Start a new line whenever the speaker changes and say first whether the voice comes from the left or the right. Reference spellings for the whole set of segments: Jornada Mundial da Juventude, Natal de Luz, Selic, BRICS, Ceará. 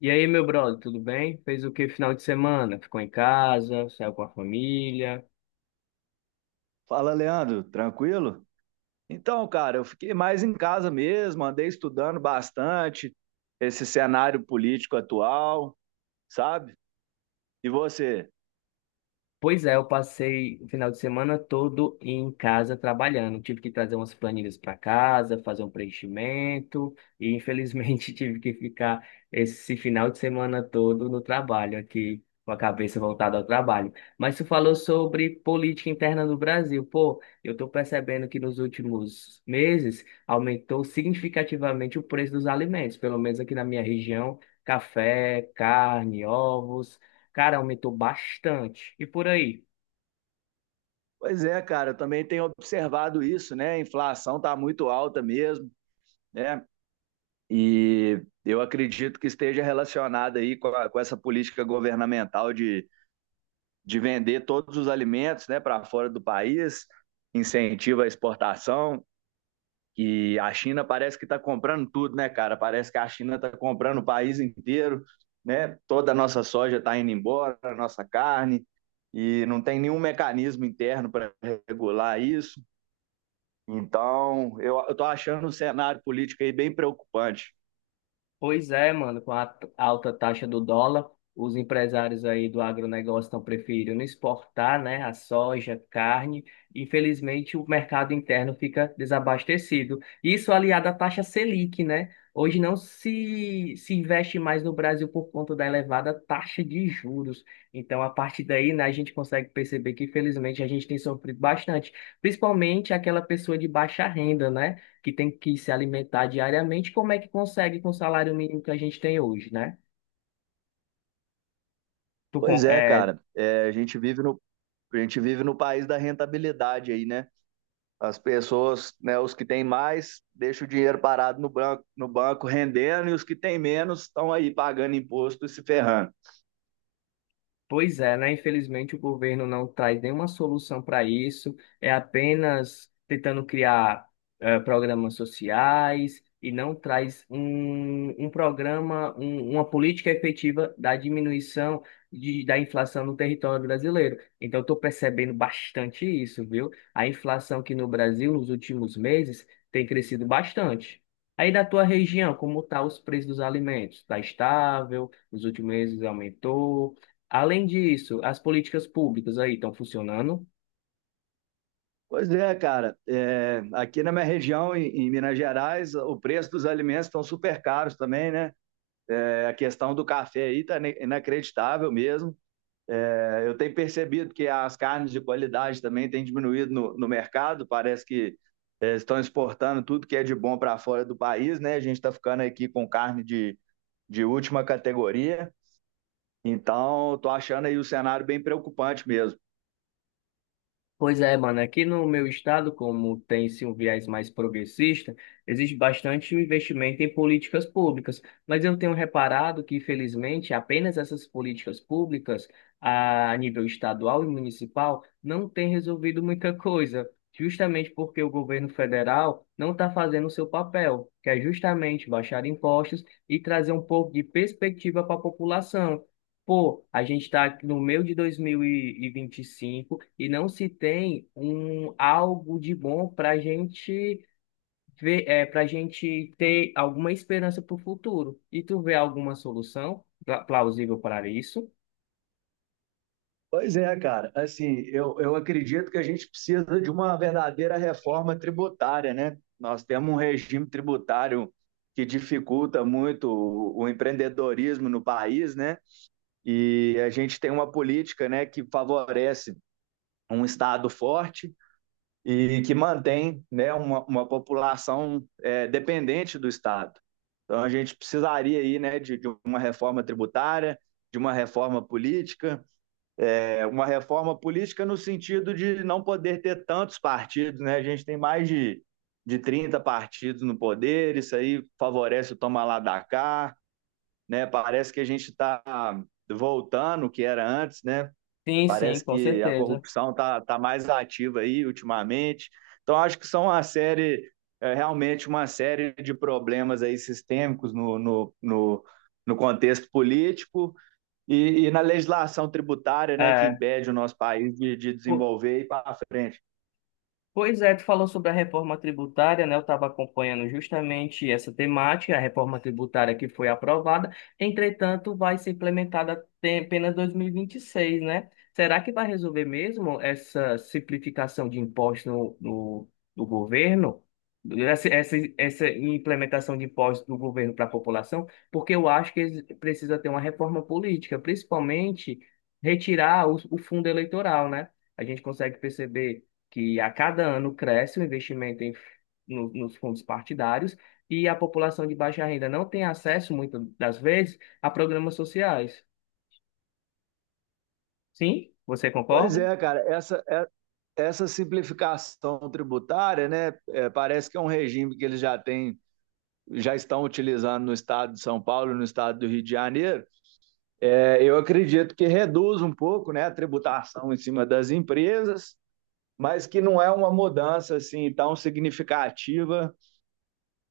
left: E aí, meu brother, tudo bem? Fez o que final de semana? Ficou em casa? Saiu com a família?
right: Fala, Leandro, tranquilo? Então, cara, eu fiquei mais em casa mesmo, andei estudando bastante esse cenário político atual, sabe? E você?
left: Pois é, eu passei o final de semana todo em casa trabalhando. Tive que trazer umas planilhas para casa, fazer um preenchimento e infelizmente tive que ficar esse final de semana todo no trabalho aqui, com a cabeça voltada ao trabalho. Mas tu falou sobre política interna do Brasil. Pô, eu estou percebendo que nos últimos meses aumentou significativamente o preço dos alimentos, pelo menos aqui na minha região, café, carne, ovos. Cara, aumentou bastante. E por aí?
right: Pois é, cara, eu também tenho observado isso, né? A inflação tá muito alta mesmo, né? E eu acredito que esteja relacionada aí com, com essa política governamental de vender todos os alimentos, né, para fora do país, incentiva a exportação. Que a China parece que está comprando tudo, né, cara? Parece que a China está comprando o país inteiro, né? Toda a nossa soja está indo embora, a nossa carne, e não tem nenhum mecanismo interno para regular isso. Então, eu estou achando o cenário político aí bem preocupante.
left: Pois é, mano, com a alta taxa do dólar, os empresários aí do agronegócio estão preferindo exportar, né, a soja, carne. Infelizmente, o mercado interno fica desabastecido. Isso aliado à taxa Selic, né? Hoje não se investe mais no Brasil por conta da elevada taxa de juros. Então, a partir daí, né, a gente consegue perceber que, infelizmente, a gente tem sofrido bastante, principalmente aquela pessoa de baixa renda, né? Que tem que se alimentar diariamente, como é que consegue com o salário mínimo que a gente tem hoje, né? Tu,
right: Pois é, cara. É, a gente vive no país da rentabilidade aí, né? As pessoas, né, os que têm mais, deixam o dinheiro parado no banco, no banco rendendo, e os que têm menos estão aí pagando imposto e se ferrando.
left: Pois é, né? Infelizmente o governo não traz nenhuma solução para isso, é apenas tentando criar programas sociais e não traz um programa, uma política efetiva da diminuição da inflação no território brasileiro. Então, estou percebendo bastante isso, viu? A inflação aqui no Brasil nos últimos meses tem crescido bastante. Aí da tua região, como tá os preços dos alimentos? Tá estável? Nos últimos meses aumentou? Além disso, as políticas públicas aí estão funcionando.
right: Pois é, cara. É, aqui na minha região, em Minas Gerais, o preço dos alimentos estão super caros também, né? É, a questão do café aí está inacreditável mesmo. É, eu tenho percebido que as carnes de qualidade também têm diminuído no mercado. Parece que é, estão exportando tudo que é de bom para fora do país, né? A gente está ficando aqui com carne de última categoria. Então, estou achando aí o cenário bem preocupante mesmo.
left: Pois é, mano, aqui no meu estado, como tem-se um viés mais progressista, existe bastante investimento em políticas públicas, mas eu tenho reparado que, infelizmente, apenas essas políticas públicas, a nível estadual e municipal, não têm resolvido muita coisa, justamente porque o governo federal não está fazendo o seu papel, que é justamente baixar impostos e trazer um pouco de perspectiva para a população. Pô, a gente está no meio de 2025 e vinte e cinco e não se tem um algo de bom para a gente ver, é, para gente ter alguma esperança para o futuro. E tu vê alguma solução plausível para isso?
right: Pois é, cara. Assim, eu acredito que a gente precisa de uma verdadeira reforma tributária, né? Nós temos um regime tributário que dificulta muito o empreendedorismo no país, né? E a gente tem uma política, né, que favorece um Estado forte e que mantém né, uma população dependente do Estado. Então, a gente precisaria aí, né, de uma reforma tributária, de uma reforma política, uma reforma política no sentido de não poder ter tantos partidos. Né? A gente tem mais de 30 partidos no poder, isso aí favorece o toma lá da cá. Né? Parece que a gente está voltando o que era antes, né?
left: Sim, sim,
right: Parece
left: com
right: que a
left: certeza.
right: corrupção está tá mais ativa aí ultimamente. Então, acho que são uma série, realmente uma série de problemas aí sistêmicos no contexto político e na legislação tributária, né, que
left: É,
right: impede o nosso país de desenvolver e ir para frente.
left: Pois é, tu falou sobre a reforma tributária, né? Eu estava acompanhando justamente essa temática, a reforma tributária que foi aprovada, entretanto, vai ser implementada apenas 2026, né? Será que vai resolver mesmo essa simplificação de impostos no, no, do governo? Essa implementação de impostos do governo para a população? Porque eu acho que precisa ter uma reforma política, principalmente retirar o fundo eleitoral, né? A gente consegue perceber que a cada ano cresce o investimento em, nos fundos partidários e a população de baixa renda não tem acesso, muitas das vezes, a programas sociais. Sim? Você
right: Pois
left: concorda?
right: é, cara, essa simplificação tributária, né, parece que é um regime que eles já têm, já estão utilizando no estado de São Paulo, no estado do Rio de Janeiro. É, eu acredito que reduz um pouco, né, a tributação em cima das empresas, mas que não é uma mudança assim tão significativa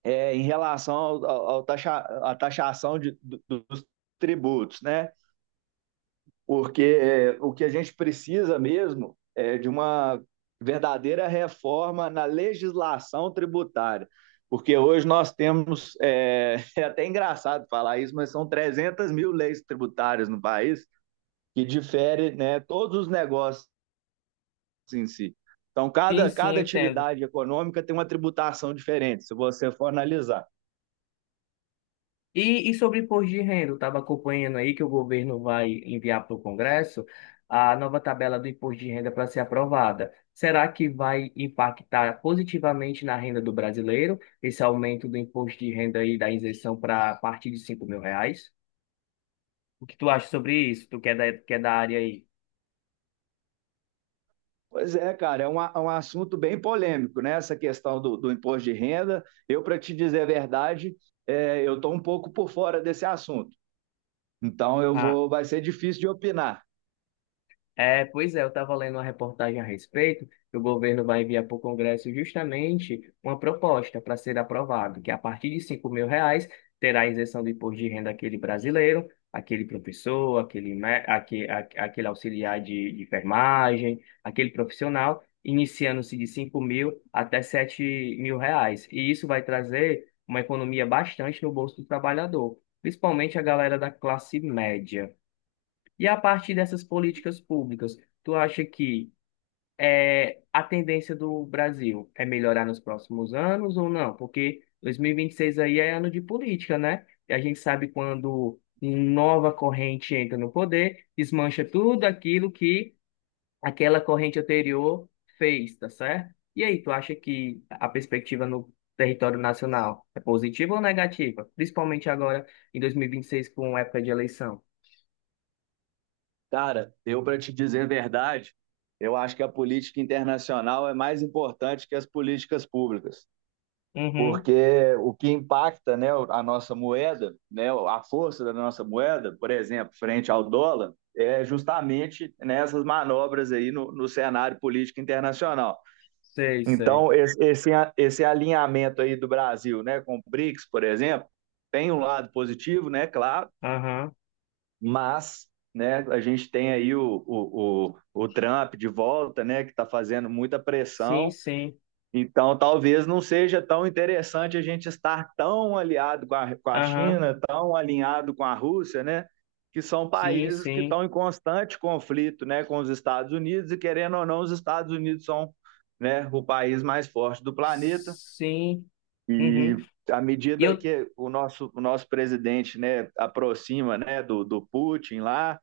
right: em relação ao, ao taxa, à taxação dos tributos, né? Porque o que a gente precisa mesmo é de uma verdadeira reforma na legislação tributária, porque hoje nós temos é até engraçado falar isso, mas são 300 mil leis tributárias no país que difere né, todos os negócios em si. Então,
left: Sim,
right: cada,
left: sim, eu
right: cada
left: entendo.
right: atividade econômica tem uma tributação diferente, se você for analisar.
left: E sobre imposto de renda, eu estava acompanhando aí que o governo vai enviar para o Congresso a nova tabela do imposto de renda para ser aprovada. Será que vai impactar positivamente na renda do brasileiro, esse aumento do imposto de renda aí da isenção para a partir de 5 mil reais? O que tu acha sobre isso? Tu que é da área aí?
right: Pois é, cara, é um assunto bem polêmico, né? Essa questão do imposto de renda. Eu, para te dizer a verdade, eu estou um pouco por fora desse assunto. Então,
left: A
right: vai ser difícil de opinar.
left: Pois é, eu estava lendo uma reportagem a respeito que o governo vai enviar para o Congresso justamente uma proposta para ser aprovado, que a partir de 5 mil reais terá a isenção do imposto de renda aquele brasileiro, aquele professor, aquele, auxiliar de enfermagem, aquele profissional, iniciando-se de 5 mil até 7 mil reais. E isso vai trazer uma economia bastante no bolso do trabalhador, principalmente a galera da classe média. E a partir dessas políticas públicas, tu acha que a tendência do Brasil é melhorar nos próximos anos ou não? Porque 2026 aí é ano de política, né? E a gente sabe quando nova corrente entra no poder, desmancha tudo aquilo que aquela corrente anterior fez, tá certo? E aí, tu acha que a perspectiva no território nacional é positiva ou negativa? Principalmente agora em 2026, com época de eleição.
right: Cara, eu, para te dizer a verdade, eu acho que a política internacional é mais importante que as políticas públicas.
left: Uhum,
right: Porque o que impacta, né, a nossa moeda, né, a força da nossa moeda, por exemplo, frente ao dólar, é justamente nessas manobras aí no cenário político internacional.
left: sei, sei.
right: Então, esse alinhamento aí do Brasil, né, com o BRICS, por exemplo, tem um lado positivo, né, claro,
left: Aham,
right: mas né, a gente tem aí o Trump de volta, né, que está fazendo muita
left: sim,
right: pressão.
left: sim.
right: Então, talvez não seja tão interessante a gente estar tão aliado com a
left: Aham,
right: China, tão alinhado com a Rússia, né? Que são
left: sim,
right: países que
left: sim.
right: estão em constante conflito, né, com os Estados Unidos e querendo ou não, os Estados Unidos são, né, o país mais forte do planeta.
left: Sim. Uhum.
right: E à
left: E
right: medida
left: eu
right: que o nosso presidente, né, aproxima, né, do Putin lá,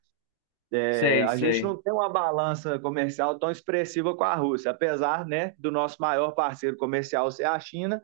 left: sei,
right: a gente
left: sei.
right: não tem uma balança comercial tão expressiva com a Rússia, apesar, né, do nosso maior parceiro comercial ser a China.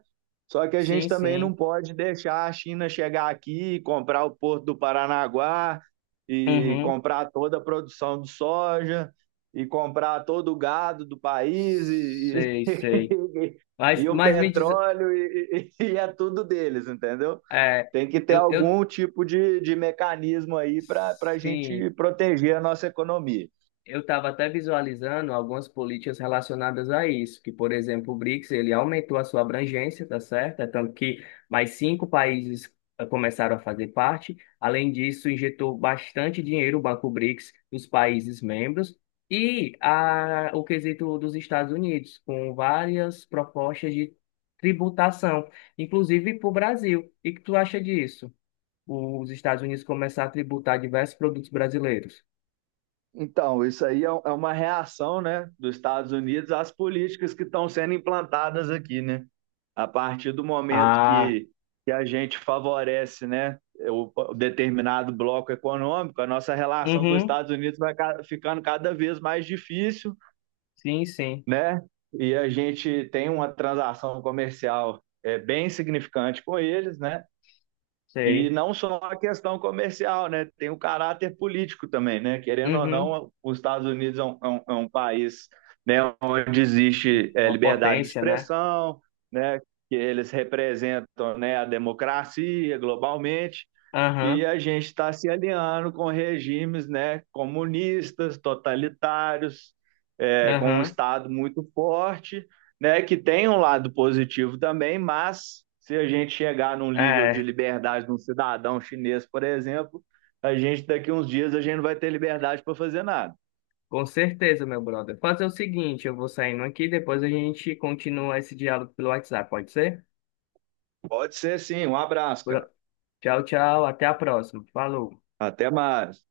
right: Só que a gente
left: Sim,
right: também não
left: sim.
right: pode deixar a China chegar aqui e comprar o porto do Paranaguá e
left: Uhum.
right: comprar toda a produção de soja e comprar todo o gado do país
left: Sei, sei. Mas,
right: e o
left: mas me diz.
right: petróleo e é tudo deles, entendeu?
left: É,
right: Tem que ter
left: eu, eu.
right: algum tipo de mecanismo aí para a
left: Sim.
right: gente proteger a nossa economia.
left: Eu estava até visualizando algumas políticas relacionadas a isso, que, por exemplo, o BRICS, ele aumentou a sua abrangência, tá certo? É, tanto que mais 5 países começaram a fazer parte. Além disso, injetou bastante dinheiro o Banco BRICS dos países membros e a, o quesito dos Estados Unidos, com várias propostas de tributação, inclusive para o Brasil. E que tu acha disso? Os Estados Unidos começar a tributar diversos produtos brasileiros?
right: Então, isso aí é uma reação né, dos Estados Unidos às políticas que estão sendo implantadas aqui, né? A partir do momento
left: Ah,
right: que a gente favorece né, o determinado bloco econômico, a nossa relação com os
left: uhum.
right: Estados Unidos vai ficando cada vez mais difícil,
left: Sim, sim,
right: né? E a gente tem uma transação comercial bem significante com eles, né? E
left: sei.
right: não só a questão comercial, né? Tem o caráter político também, né? Querendo ou
left: Uhum.
right: não, os Estados Unidos é um país, né, onde existe
left: Uma
right: liberdade de
left: potência, né?
right: expressão, né? Que eles representam, né, a democracia globalmente. E
left: Aham,
right: a gente está se alinhando com regimes, né, comunistas, totalitários, com um
left: aham.
right: Estado muito forte, né, que tem um lado positivo também, mas se a gente chegar num nível de
left: É,
right: liberdade de um cidadão chinês, por exemplo, a gente daqui uns dias a gente não vai ter liberdade para fazer nada.
left: com certeza, meu brother. Fazer o seguinte, eu vou saindo aqui, depois a gente continua esse diálogo pelo WhatsApp, pode ser?
right: Pode ser sim. Um abraço, cara.
left: Bro- Tchau, tchau, até a próxima. Falou.
right: Até mais.